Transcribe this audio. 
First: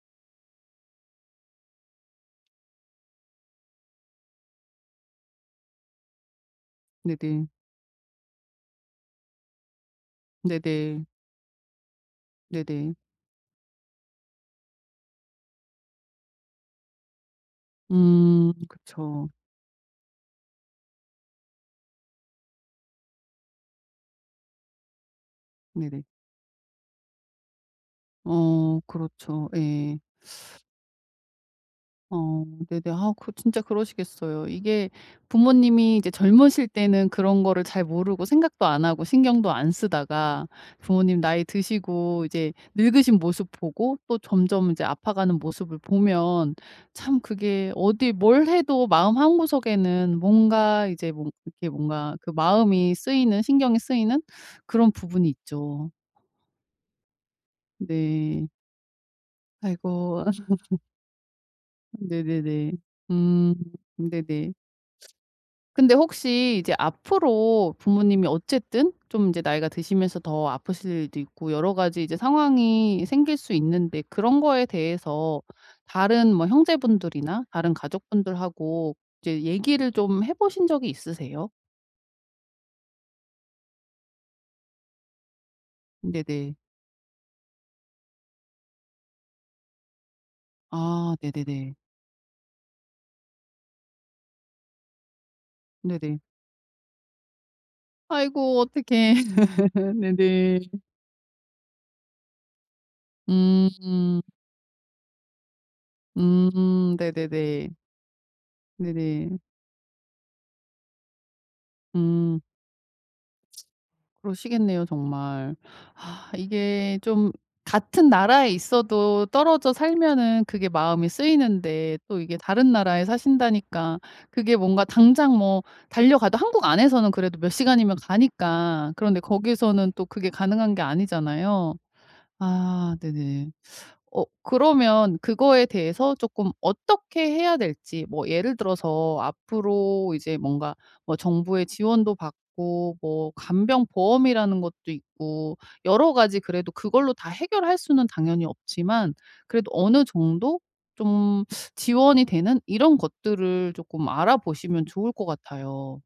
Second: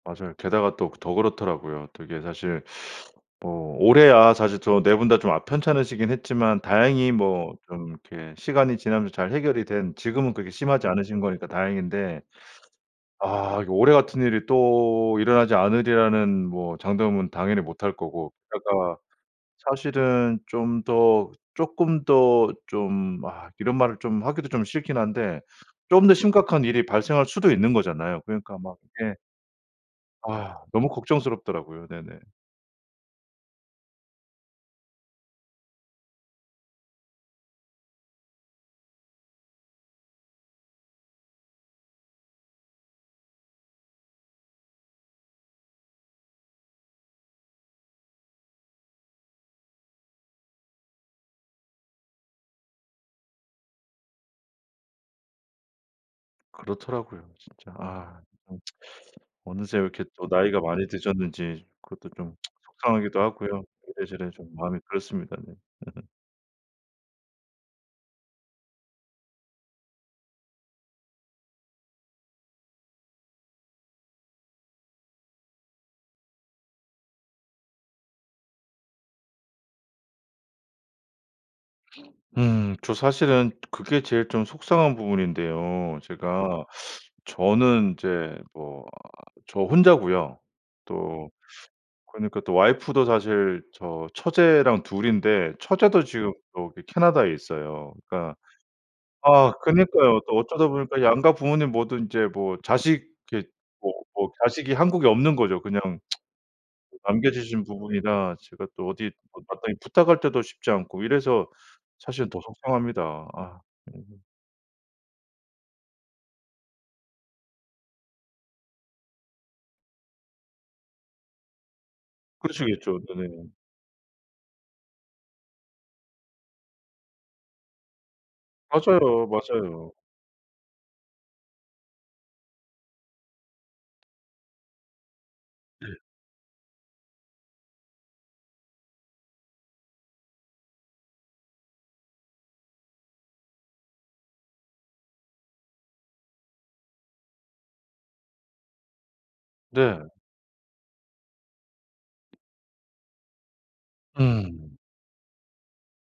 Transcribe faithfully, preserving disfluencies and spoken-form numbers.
맞아요. 게다가 또 그 더 그렇더라고요. 되게 사실 어 올해 아 사실 저 네 분 다 좀 아 편찮으시긴 했지만 다행히 네네. 뭐 좀 이렇게 시간이 지나면서 잘 해결이 된 지금은 그렇게 심하지 네네. 않으신 거니까 다행인데. 네네. 아 이게 올해 같은 일이 또 일어나지 않으리라는 뭐 장담은 당연히 못 할 거고. 음 그러니까 그쵸. 사실은 좀 더 쪼끔 더 좀 아 이런 말을 좀 하기도 좀 싫긴 한데 네네. 좀 더 심각한 일이 발생할 수도 있는 거잖아요. 그러니까 막 어 이게 그렇죠. 예. 아 너무 걱정스럽더라고요. 네네. 어 네네. 아 그 진짜 그러시겠어요. 이게 부모님이 이제 젊으실 때는 그런 거를 잘 모르고 생각도 안 하고 신경도 안 쓰다가 부모님 나이 드시고 이제 늙으신 모습 보고 또 점점 이제 아파가는 모습을 보면 참 그게 어디 뭘 해도 마음 한구석에는 뭔가 이제 뭐 이렇게 뭔가 마음이 쓰이는 신경이 쓰이는 그런 부분이 있죠. 그렇더라고요 진짜 아. 네. 음 어느새 왜 이렇게 아이고. 또 나이가 많이 드셨는지 그것도 좀 네네네. 속상하기도 음 하고요. 이래저래 좀 네네. 마음이 그렇습니다 네. 근데 혹시 이제 앞으로 부모님이 어쨌든 좀 이제 나이가 드시면서 더 아프실 일도 있고 여러 가지 이제 상황이 생길 수 있는데 그런 거에 대해서 다른 뭐 형제분들이나 다른 가족분들하고 이제 얘기를 좀 해 보신 적이 있으세요? 음. 저 사실은 그게 제일 좀 속상한 부분인데요. 네네. 제가 저는 이제 뭐 저 혼자고요. 아 또 네네네. 그러니까 또 와이프도 사실 저 처제랑 둘 인데 처제도 네네. 지금 저기 캐나다에 있어요. 그러니까 아이고 어떡해. 아 그니까요. 또 네네. 어쩌다 보니까 양가 부모님 모두 이제 뭐 자식 이렇게 뭐 음. 뭐 자식이 한국에 없는 거죠 그냥. 음 뭐 남겨지신 네네네. 부분이나 제가 또 어디 네네. 뭐 마땅히 부탁할 때도 쉽지 않고 이래서 사실은 더 음. 속상합니다. 아. 음. 그러시겠네요 정말. 아 이게 좀 같은 나라에 있어도 떨어져 살면은 그게 마음이 쓰이는데 또 이게 다른 그러시겠죠. 나라에 네. 사신다니까 그게 뭔가 당장 뭐 달려가도 한국 안에서는 그래도 몇 시간이면 가니까 그런데 맞아요. 맞아요. 거기서는 또 그게 가능한 게 아니잖아요. 아 네네. 어 그러면 그거에 네. 대해서 쪼끔 어떻게 해야 될지 뭐 예를 들어서 앞으로 이제 뭔가 뭐 정부의 지원도 받고 뭐 간병보험이라는 것도 있고 여러 가지 그래도 그걸로 다 해결할 수는 당연히 없지만 그래도 어느 네. 정도 좀 지원이 되는 이런 것들을 쪼끔 알아 음. 보시면 좋을 것 같아요.